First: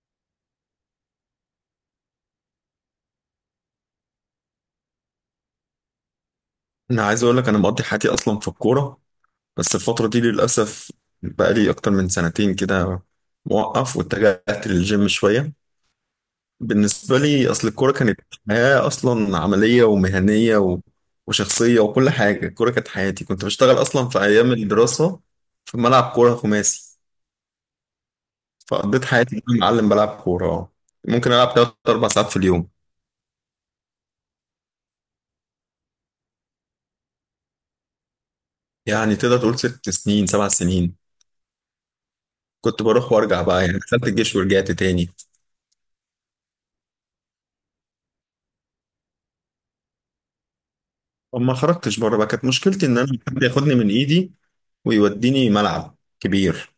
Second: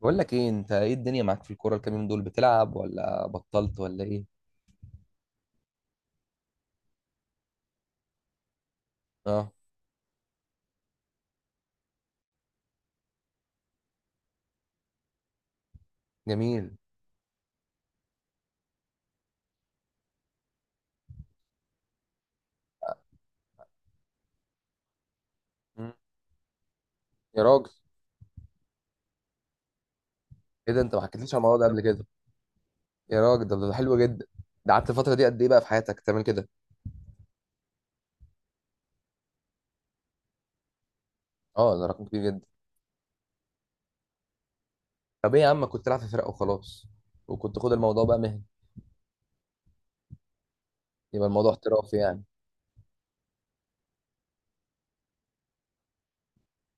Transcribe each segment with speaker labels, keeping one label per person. Speaker 1: بقول لك ايه، انت ايه الدنيا معاك في الكوره؟ الكام يوم دول بتلعب ولا بطلت ولا ايه؟
Speaker 2: انا عايز اقول لك، انا مقضي حياتي اصلا في الكوره.
Speaker 1: اه.
Speaker 2: بس الفتره دي للاسف، بقى لي اكتر من سنتين كده موقف واتجهت للجيم شويه.
Speaker 1: جميل.
Speaker 2: بالنسبه لي اصل الكوره كانت حياه اصلا عمليه ومهنيه وشخصيه وكل حاجه. الكوره كانت حياتي، كنت بشتغل اصلا في ايام الدراسه في
Speaker 1: مم.
Speaker 2: ملعب كوره خماسي.
Speaker 1: يا راجل،
Speaker 2: فقضيت حياتي كده معلم بلعب كوره.
Speaker 1: ايه ده؟ انت ما
Speaker 2: ممكن
Speaker 1: حكيتليش على
Speaker 2: العب
Speaker 1: الموضوع ده
Speaker 2: ثلاث
Speaker 1: قبل كده.
Speaker 2: اربع ساعات في اليوم،
Speaker 1: يا راجل، ده حلو جدا. ده قعدت الفتره دي قد ايه بقى في حياتك تعمل كده؟
Speaker 2: يعني تقدر تقول 6 سنين 7 سنين.
Speaker 1: اه، ده رقم كبير جدا.
Speaker 2: كنت بروح وارجع بقى، يعني دخلت الجيش ورجعت تاني.
Speaker 1: طب ايه يا عم، كنت تلعب في فرق وخلاص، وكنت خد الموضوع بقى مهني، يبقى
Speaker 2: طب
Speaker 1: الموضوع
Speaker 2: ما
Speaker 1: احترافي
Speaker 2: خرجتش بره
Speaker 1: يعني.
Speaker 2: بقى، كانت مشكلتي ان انا حد ياخدني من ايدي ويوديني ملعب كبير.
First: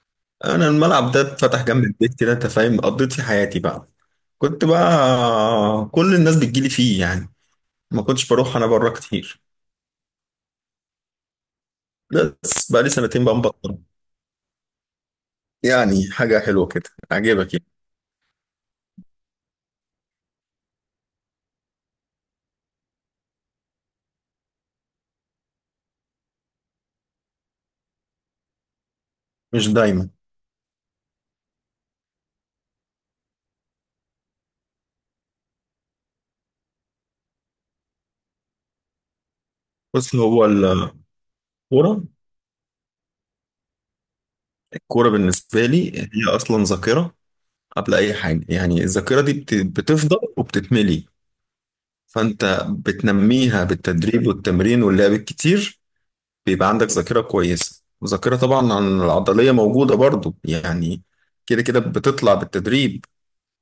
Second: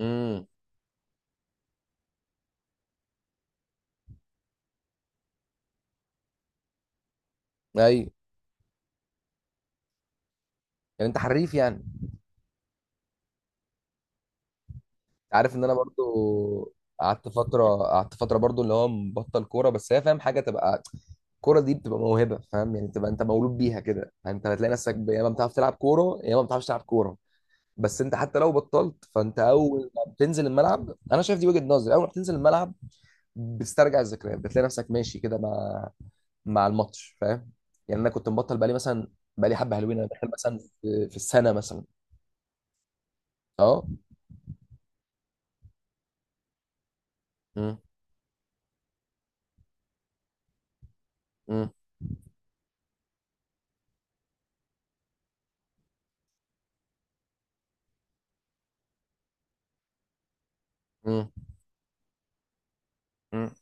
Speaker 1: امم.
Speaker 2: انا الملعب ده اتفتح جنب البيت كده، انت فاهم؟ قضيت فيه حياتي بقى، كنت بقى كل الناس بتجيلي فيه يعني، ما
Speaker 1: ايوه.
Speaker 2: كنتش بروح انا بره كتير.
Speaker 1: يعني انت حريف يعني.
Speaker 2: بس بقى لي سنتين بقى مبطل.
Speaker 1: عارف ان انا
Speaker 2: يعني حاجه حلوه
Speaker 1: برضو
Speaker 2: كده
Speaker 1: قعدت
Speaker 2: عجبك
Speaker 1: فتره
Speaker 2: يعني؟
Speaker 1: قعدت فتره برضو اللي هو مبطل كوره، بس هي فاهم، حاجه تبقى، الكوره دي بتبقى موهبه، فاهم؟ يعني تبقى انت مولود بيها كده، يعني انت هتلاقي نفسك يا اما بتعرف تلعب كوره، يا اما ما بتعرفش تلعب كوره. بس انت حتى لو بطلت، فانت
Speaker 2: مش
Speaker 1: اول
Speaker 2: دايما.
Speaker 1: ما بتنزل الملعب، انا شايف دي وجهه نظري، اول ما بتنزل الملعب بتسترجع الذكريات، بتلاقي نفسك ماشي كده مع الماتش، فاهم؟ يعني انا كنت مبطل بقالي مثلا، بقالي حبه حلوين انا
Speaker 2: بص،
Speaker 1: داخل
Speaker 2: هو
Speaker 1: مثلا
Speaker 2: الكوره
Speaker 1: في السنه مثلا. اه.
Speaker 2: الكوره بالنسبه لي هي اصلا ذاكره
Speaker 1: امم.
Speaker 2: قبل اي حاجه. يعني الذاكره دي بتفضل وبتتملي، فانت بتنميها بالتدريب والتمرين واللعب الكتير. بيبقى عندك ذاكرة كويسة، وذاكرة طبعا عن العضلية موجودة برضو يعني. كده كده بتطلع بالتدريب،
Speaker 1: امم.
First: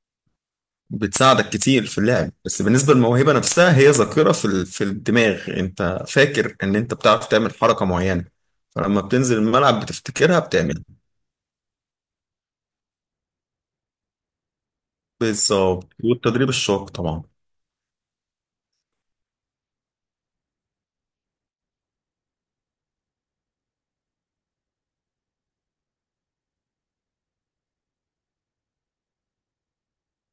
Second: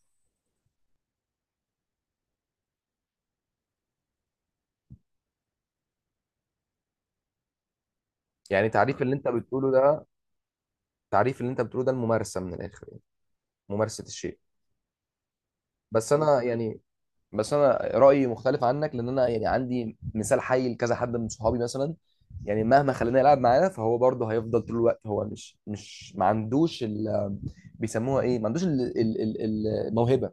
Speaker 2: بتساعدك كتير في اللعب. بس بالنسبة للموهبة نفسها، هي ذاكرة في في الدماغ. انت فاكر ان انت بتعرف تعمل حركة معينة،
Speaker 1: يعني
Speaker 2: فلما
Speaker 1: تعريف اللي انت
Speaker 2: بتنزل
Speaker 1: بتقوله
Speaker 2: الملعب
Speaker 1: ده،
Speaker 2: بتفتكرها، بتعمل
Speaker 1: تعريف اللي انت بتقوله ده الممارسه من الاخر يعني، ممارسه الشيء.
Speaker 2: بالظبط.
Speaker 1: بس انا
Speaker 2: والتدريب
Speaker 1: يعني،
Speaker 2: الشاق طبعا
Speaker 1: بس انا رايي مختلف عنك، لان انا يعني عندي مثال حي لكذا حد من صحابي مثلا. يعني مهما خلينا يلعب معاه، فهو برضه هيفضل طول الوقت هو مش ما عندوش ال، بيسموها ايه؟ ما عندوش الموهبه،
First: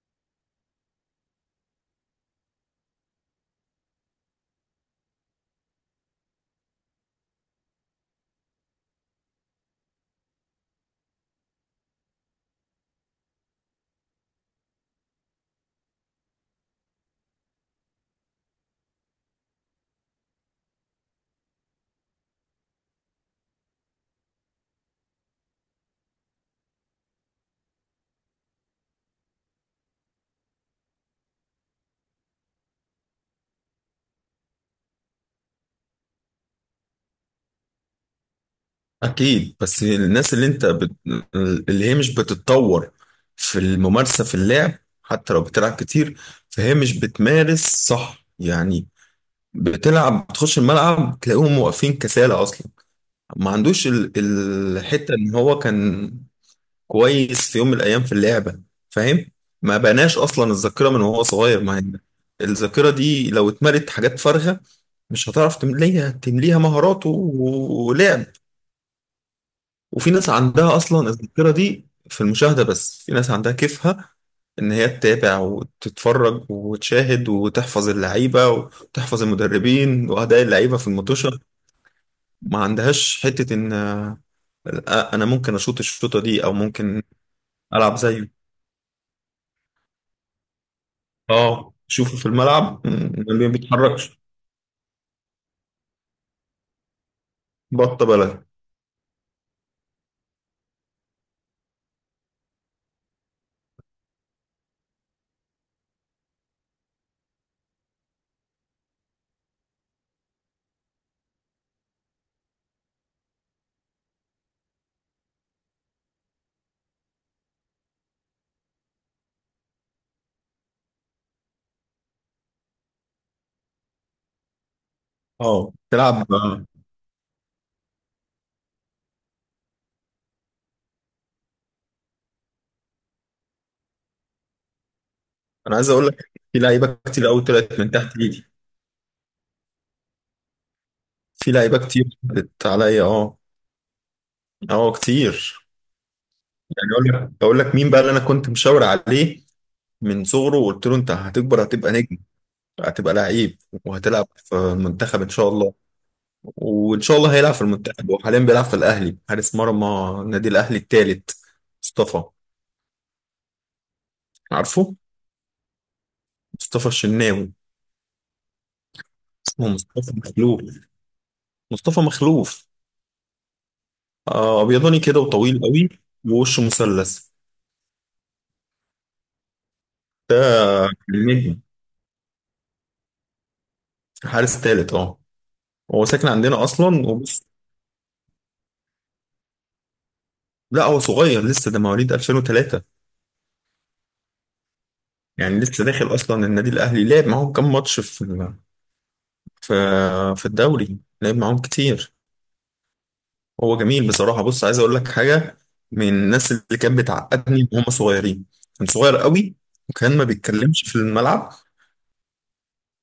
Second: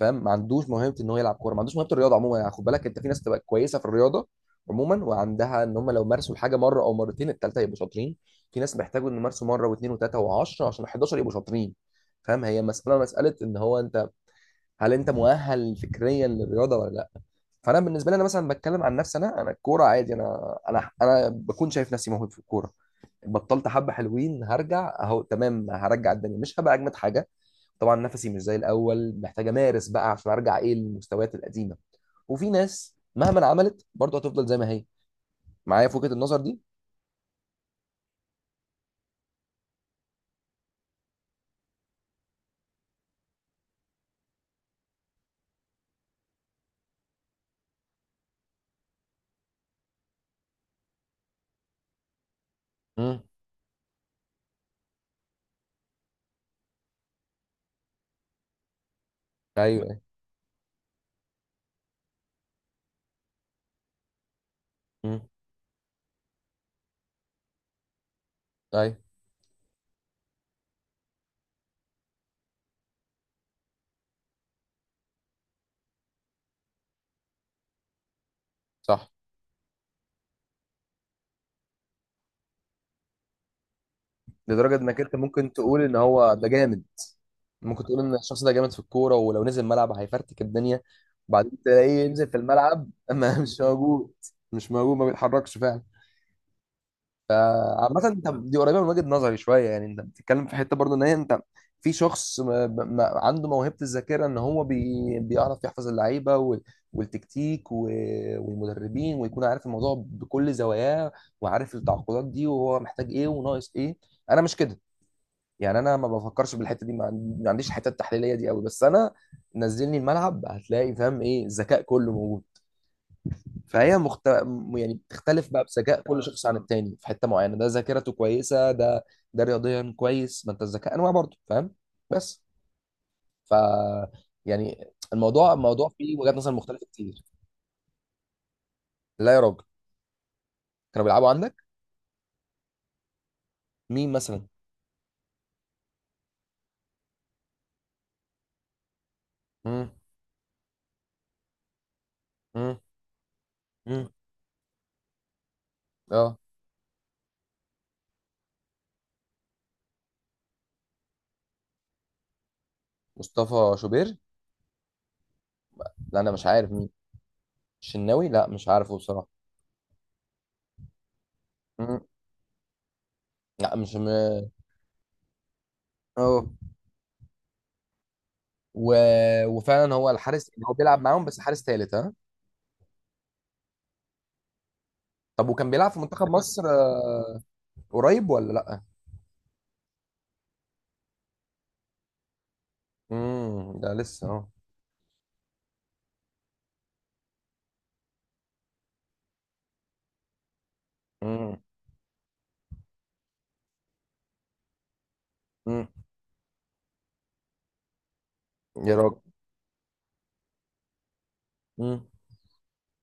Speaker 1: فاهم؟ ما عندوش موهبه ان هو يلعب كوره، ما عندوش موهبه الرياضه عموما يعني. خد بالك، انت في ناس تبقى كويسه في الرياضه عموما، وعندها ان هم لو مارسوا الحاجه مره او مرتين التالته يبقوا شاطرين. في ناس بيحتاجوا ان يمارسوا مره واثنين وثلاثه و10 عشان 11 يبقوا شاطرين، فاهم؟ هي مساله ان هو انت، هل انت مؤهل فكريا للرياضه ولا لا؟ فانا بالنسبه لي، انا مثلا بتكلم عن نفسي، انا الكوره عادي، انا بكون شايف نفسي موهوب في الكوره. بطلت حبه حلوين، هرجع اهو تمام، هرجع الدنيا مش هبقى اجمد حاجه. طبعا نفسي مش زي الاول، محتاج امارس بقى عشان ارجع ايه للمستويات القديمه. وفي ناس مهما عملت برضه هتفضل زي ما هي. معايا في وجهه النظر دي؟
Speaker 2: أكيد. بس الناس اللي أنت اللي هي مش بتتطور في الممارسة، في اللعب حتى لو بتلعب كتير فهي مش بتمارس صح يعني. بتلعب، بتخش الملعب تلاقيهم واقفين كسالة أصلا.
Speaker 1: امم.
Speaker 2: ما عندوش الحتة إن هو كان كويس في يوم من الأيام في اللعبة. فاهم؟ ما
Speaker 1: ايوه.
Speaker 2: بناش أصلا الذاكرة من وهو صغير. ما هي الذاكرة دي لو اتملت حاجات فارغة
Speaker 1: امم.
Speaker 2: مش هتعرف تمليها مهاراته ولعب.
Speaker 1: ايوه.
Speaker 2: وفي ناس عندها اصلا الذاكره دي في المشاهده، بس في ناس عندها كيفها ان هي تتابع وتتفرج وتشاهد وتحفظ اللعيبه
Speaker 1: صح.
Speaker 2: وتحفظ المدربين واداء اللعيبه في المطوشه. ما عندهاش حته ان.
Speaker 1: لدرجه انك انت
Speaker 2: انا
Speaker 1: ممكن
Speaker 2: ممكن اشوط
Speaker 1: تقول ان
Speaker 2: الشوطه
Speaker 1: هو
Speaker 2: دي
Speaker 1: ده
Speaker 2: او
Speaker 1: جامد.
Speaker 2: ممكن
Speaker 1: ممكن
Speaker 2: العب
Speaker 1: تقول ان
Speaker 2: زيه.
Speaker 1: الشخص ده جامد في الكوره، ولو نزل الملعب هيفرتك الدنيا، وبعدين
Speaker 2: اه،
Speaker 1: تلاقيه
Speaker 2: شوفه في
Speaker 1: ينزل في
Speaker 2: الملعب
Speaker 1: الملعب اما
Speaker 2: ما
Speaker 1: مش موجود.
Speaker 2: بيتحركش.
Speaker 1: مش موجود، ما بيتحركش فعلا.
Speaker 2: بطه
Speaker 1: فعامة انت
Speaker 2: بلد.
Speaker 1: دي قريبة من وجهة نظري شوية، يعني انت بتتكلم في حتة برضو ان هي انت، في شخص ما ما عنده موهبة الذاكرة ان هو بيعرف يحفظ اللعيبة والتكتيك والمدربين، ويكون عارف الموضوع بكل زواياه، وعارف التعاقدات دي وهو محتاج ايه وناقص ايه. انا مش كده، يعني انا ما بفكرش بالحته دي، ما عنديش الحته التحليليه دي قوي. بس انا نزلني الملعب هتلاقي، فاهم؟ ايه، الذكاء كله موجود. فهي يعني بتختلف بقى
Speaker 2: اه
Speaker 1: بذكاء كل
Speaker 2: تلعب
Speaker 1: شخص عن
Speaker 2: آه،
Speaker 1: التاني، في حته معينه ده ذاكرته كويسه، ده ده رياضيا كويس. ما انت الذكاء انواع برضه، فاهم؟ بس، ف يعني
Speaker 2: انا
Speaker 1: الموضوع
Speaker 2: عايز اقول
Speaker 1: فيه
Speaker 2: لك
Speaker 1: وجهات نظر
Speaker 2: في
Speaker 1: مختلفه
Speaker 2: لعيبه
Speaker 1: كتير.
Speaker 2: كتير قوي طلعت من تحت ايدي.
Speaker 1: لا يا راجل، كانوا بيلعبوا
Speaker 2: في
Speaker 1: عندك؟
Speaker 2: لعيبه كتير عدت عليا، اه.
Speaker 1: مين مثلا؟
Speaker 2: اه، كتير. يعني اقول لك مين بقى اللي انا كنت مشاور عليه
Speaker 1: امم.
Speaker 2: من صغره، وقلت له انت هتكبر هتبقى نجم،
Speaker 1: امم.
Speaker 2: هتبقى لعيب،
Speaker 1: امم.
Speaker 2: وهتلعب في المنتخب ان شاء الله.
Speaker 1: اه.
Speaker 2: وان شاء الله هيلعب في المنتخب، وحاليا بيلعب في الاهلي، حارس مرمى النادي الاهلي الثالث. مصطفى.
Speaker 1: مصطفى شوبير؟
Speaker 2: عارفه؟
Speaker 1: لا انا مش عارف
Speaker 2: مصطفى
Speaker 1: مين.
Speaker 2: الشناوي.
Speaker 1: الشناوي؟ لا مش عارفه بصراحه.
Speaker 2: اسمه مصطفى مخلوف. مصطفى مخلوف.
Speaker 1: لا مش
Speaker 2: ابيضاني كده وطويل قوي،
Speaker 1: اه.
Speaker 2: ووشه مثلث.
Speaker 1: و... وفعلا هو الحارس يعني، هو
Speaker 2: ده
Speaker 1: بيلعب معاهم بس
Speaker 2: النجم.
Speaker 1: حارس ثالث، ها.
Speaker 2: حارس ثالث، اه.
Speaker 1: طب وكان بيلعب في
Speaker 2: هو
Speaker 1: منتخب
Speaker 2: ساكن
Speaker 1: مصر
Speaker 2: عندنا اصلا،
Speaker 1: آه،
Speaker 2: وبص،
Speaker 1: قريب ولا لا؟
Speaker 2: لا هو صغير لسه، ده مواليد 2003.
Speaker 1: امم، ده لسه اه.
Speaker 2: يعني لسه داخل اصلا النادي الاهلي، لعب معاهم كام ماتش في في في الدوري، لعب معاهم
Speaker 1: امم.
Speaker 2: كتير. هو جميل بصراحه، بص عايز اقول لك حاجه،
Speaker 1: امم.
Speaker 2: من الناس اللي كانت بتعقدني وهم صغيرين. كان
Speaker 1: يا
Speaker 2: صغير
Speaker 1: راجل.
Speaker 2: قوي، وكان ما بيتكلمش في الملعب.
Speaker 1: امم.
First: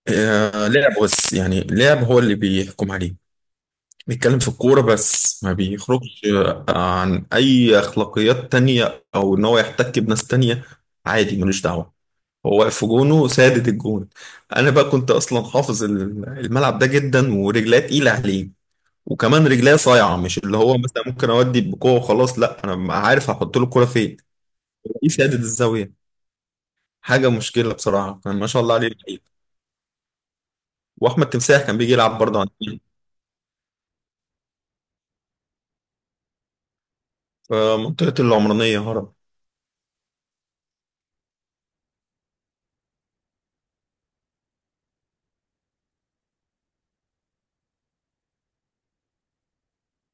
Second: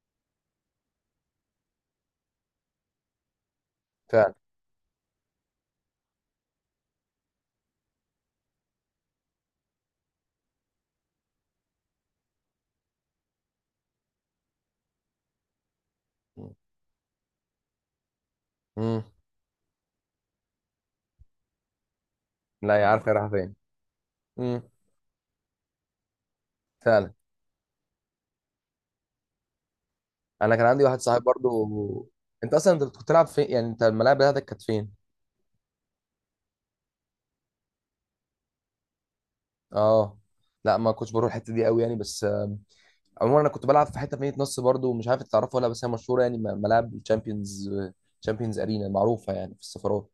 Speaker 2: لعب، بس يعني لعب هو اللي بيحكم عليه.
Speaker 1: فعلا.
Speaker 2: بيتكلم في الكوره بس ما بيخرجش، عن اي اخلاقيات تانية او ان هو يحتك بناس تانية. عادي، ملوش دعوه. هو واقف في جونه سادد الجون. انا بقى كنت اصلا حافظ الملعب ده جدا، ورجليه تقيله عليه،
Speaker 1: امم.
Speaker 2: وكمان رجليه صايعه. مش اللي هو مثلا ممكن اودي بقوه وخلاص، لا انا
Speaker 1: لا، يا
Speaker 2: ببقى
Speaker 1: عارف هي رايحه
Speaker 2: عارف
Speaker 1: فين.
Speaker 2: هحط له الكوره فين.
Speaker 1: امم.
Speaker 2: ايه، سادد الزاويه.
Speaker 1: فعلا.
Speaker 2: حاجه مشكله بصراحه، كان ما شاء الله عليه لعيب.
Speaker 1: انا كان عندي واحد صاحبي
Speaker 2: واحمد تمساح كان بيجي
Speaker 1: برضو.
Speaker 2: يلعب برضه
Speaker 1: انت اصلا،
Speaker 2: عندنا.
Speaker 1: انت كنت بتلعب فين يعني؟ انت الملاعب بتاعتك كانت فين؟
Speaker 2: في منطقه العمرانيه هرب.
Speaker 1: اه. لا ما كنتش بروح الحته دي قوي يعني، بس. عموما انا كنت بلعب في حته في مدينه نصر برضو، مش عارف إنت تعرفها ولا، بس هي مشهوره يعني، ملاعب الشامبيونز، شامبيونز ارينا معروفه يعني، في السفارات.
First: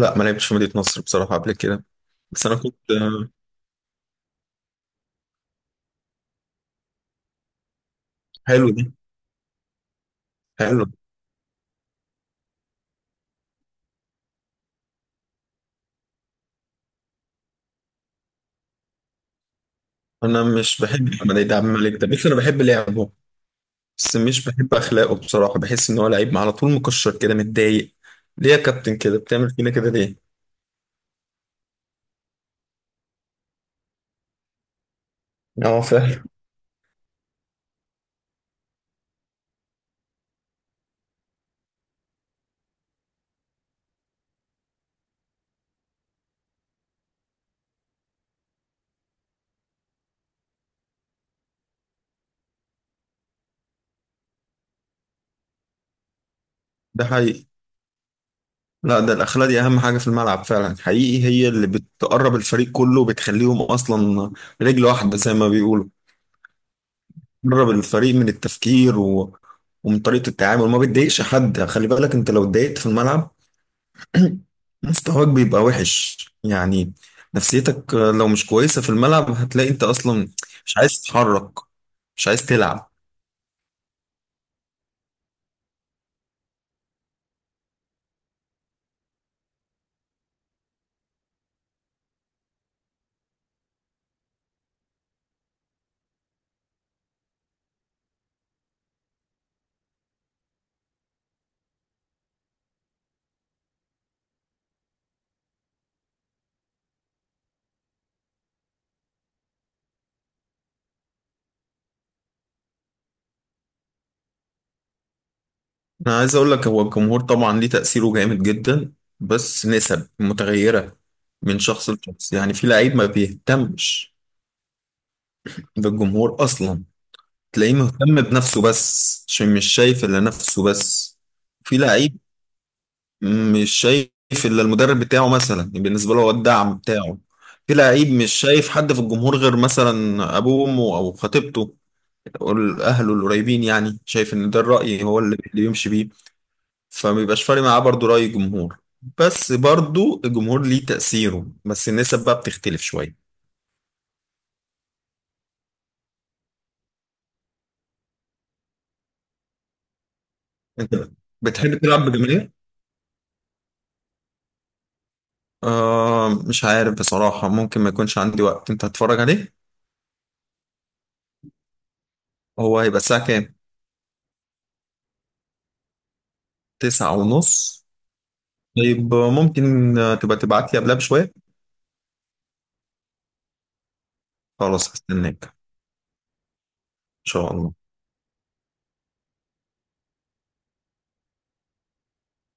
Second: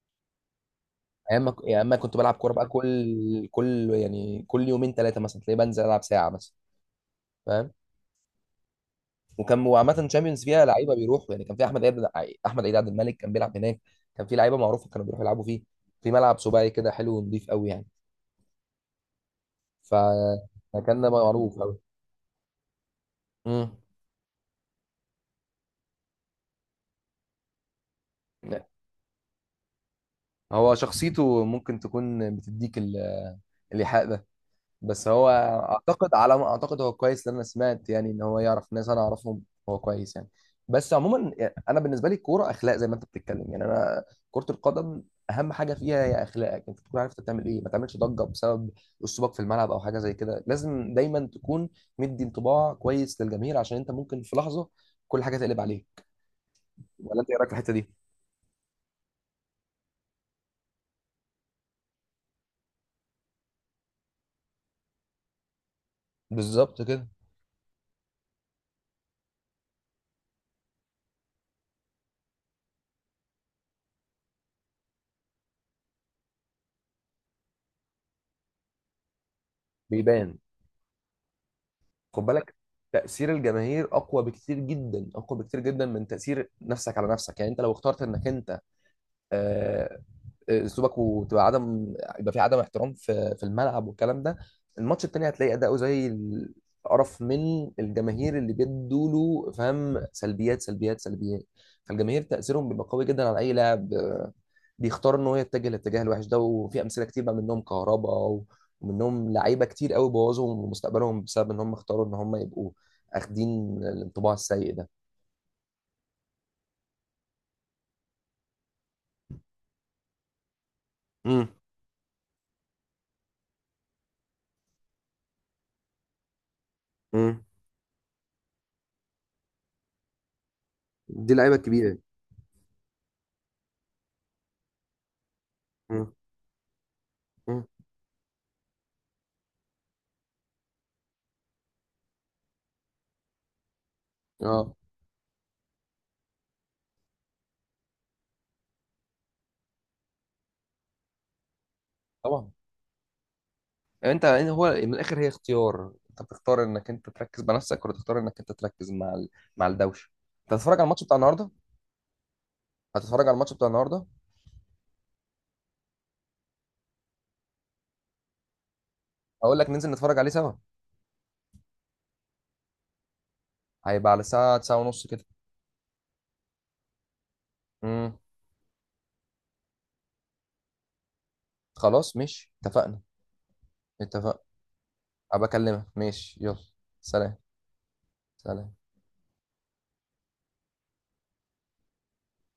Speaker 2: لا، ما لعبتش في مدينه نصر بصراحه
Speaker 1: ايام
Speaker 2: قبل
Speaker 1: ما
Speaker 2: كده.
Speaker 1: ايام ما كنت بلعب
Speaker 2: بس
Speaker 1: كوره
Speaker 2: انا
Speaker 1: بقى،
Speaker 2: كنت آه،
Speaker 1: كل يعني كل يومين ثلاثه مثلا تلاقي بنزل العب ساعه مثلا، فاهم؟
Speaker 2: حلو دي.
Speaker 1: وعامه شامبيونز فيها
Speaker 2: حلو.
Speaker 1: لعيبه بيروحوا يعني، كان في احمد عيد، احمد عيد عبد الملك كان بيلعب هناك. كان في لعيبه معروفه كانوا بيروحوا يلعبوا فيه، في ملعب سباعي كده حلو ونضيف قوي يعني،
Speaker 2: انا مش
Speaker 1: فمكان
Speaker 2: بحب
Speaker 1: ده
Speaker 2: محمد عيد
Speaker 1: معروف
Speaker 2: عبد
Speaker 1: قوي.
Speaker 2: الملك ده، بس انا بحب لعبه.
Speaker 1: امم.
Speaker 2: بس مش بحب اخلاقه بصراحه، بحس ان هو لعيب على طول مكشر كده متضايق. ليه يا كابتن كده بتعمل فينا كده ليه؟
Speaker 1: هو شخصيته ممكن تكون بتديك الإيحاء ده، بس هو،
Speaker 2: اه
Speaker 1: اعتقد
Speaker 2: فعلا.
Speaker 1: على ما اعتقد هو كويس، لان انا سمعت يعني ان هو يعرف ناس انا اعرفهم، هو كويس يعني. بس عموما، يعني انا بالنسبه لي، الكوره اخلاق زي ما انت بتتكلم، يعني انا كره القدم اهم حاجه فيها هي اخلاقك، انت تكون عارف انت بتعمل ايه، ما تعملش ضجه بسبب اسلوبك في الملعب او حاجه زي كده، لازم دايما تكون مدي انطباع كويس للجماهير، عشان انت ممكن في لحظه كل حاجه تقلب عليك.
Speaker 2: ده
Speaker 1: ولا انت ايه
Speaker 2: حقيقي.
Speaker 1: رايك في الحته دي؟
Speaker 2: لا، ده الاخلاق دي اهم حاجه في الملعب فعلا، حقيقي. هي اللي بتقرب الفريق كله، وبتخليهم اصلا رجل واحده زي ما بيقولوا.
Speaker 1: بالظبط كده.
Speaker 2: بتقرب الفريق من التفكير ومن طريقه التعامل. ما بتضايقش حد، خلي بالك، انت لو اتضايقت في الملعب مستواك بيبقى وحش يعني. نفسيتك لو مش كويسة في الملعب هتلاقي انت اصلا
Speaker 1: بيبان.
Speaker 2: مش عايز تتحرك،
Speaker 1: خد
Speaker 2: مش عايز
Speaker 1: بالك،
Speaker 2: تلعب.
Speaker 1: تأثير الجماهير أقوى بكتير جدا، أقوى بكتير جدا من تأثير نفسك على نفسك، يعني أنت لو اخترت إنك أنت آه، اسلوبك وتبقى عدم، يبقى في عدم احترام في الملعب والكلام ده، الماتش التاني هتلاقي اداؤه زي القرف، من الجماهير اللي بيدوا له، فهم سلبيات سلبيات سلبيات. فالجماهير تاثيرهم بيبقى قوي جدا على اي لاعب، بيختار ان هو يتجه للاتجاه الوحش ده، وفي امثله كتير بقى، منهم كهربا ومنهم لعيبه كتير قوي بوظوا مستقبلهم بسبب ان هم اختاروا ان هم يبقوا اخدين الانطباع السيء ده.
Speaker 2: انا عايز اقول لك، هو الجمهور طبعا ليه تأثيره جامد جدا بس نسب متغيرة
Speaker 1: امم.
Speaker 2: من شخص لشخص. يعني في لعيب ما بيهتمش بالجمهور اصلا،
Speaker 1: امم.
Speaker 2: تلاقيه مهتم بنفسه بس عشان مش شايف الا نفسه بس.
Speaker 1: دي لعيبه
Speaker 2: في
Speaker 1: كبيره.
Speaker 2: لعيب مش شايف الا المدرب بتاعه مثلا، يعني
Speaker 1: امم.
Speaker 2: بالنسبه له هو الدعم بتاعه.
Speaker 1: امم.
Speaker 2: في لعيب مش شايف حد في الجمهور غير مثلا ابوه وامه او خطيبته او اهله القريبين. يعني شايف ان ده
Speaker 1: اه.
Speaker 2: الراي هو اللي يمشي بيه، فما بيبقاش فارق معاه برضو راي الجمهور. بس برضو الجمهور ليه تاثيره، بس النسب بقى
Speaker 1: طبعا.
Speaker 2: بتختلف شويه.
Speaker 1: انت إيه؟ هو من الاخر هي اختيار، انت بتختار انك انت تركز بنفسك، ولا تختار انك انت تركز مع مع الدوشه. انت هتتفرج على الماتش
Speaker 2: انت
Speaker 1: بتاع النهارده؟
Speaker 2: بتحب تلعب بجماهير؟
Speaker 1: هتتفرج على الماتش بتاع النهارده؟
Speaker 2: آه، مش عارف بصراحه، ممكن ما يكونش عندي وقت. انت هتتفرج عليه؟
Speaker 1: اقول لك ننزل نتفرج عليه سوا.
Speaker 2: هو هيبقى الساعه كام؟
Speaker 1: هيبقى على الساعه 9 ونص كده.
Speaker 2: 9 ونص.
Speaker 1: امم.
Speaker 2: طيب، ممكن تبقى تبعت لي قبلها بشوية.
Speaker 1: خلاص ماشي، اتفقنا. اتفقنا.
Speaker 2: خلاص، هستناك
Speaker 1: ابقى
Speaker 2: إن
Speaker 1: اكلمك، ماشي يلا. سلام.
Speaker 2: شاء الله.
Speaker 1: سلام.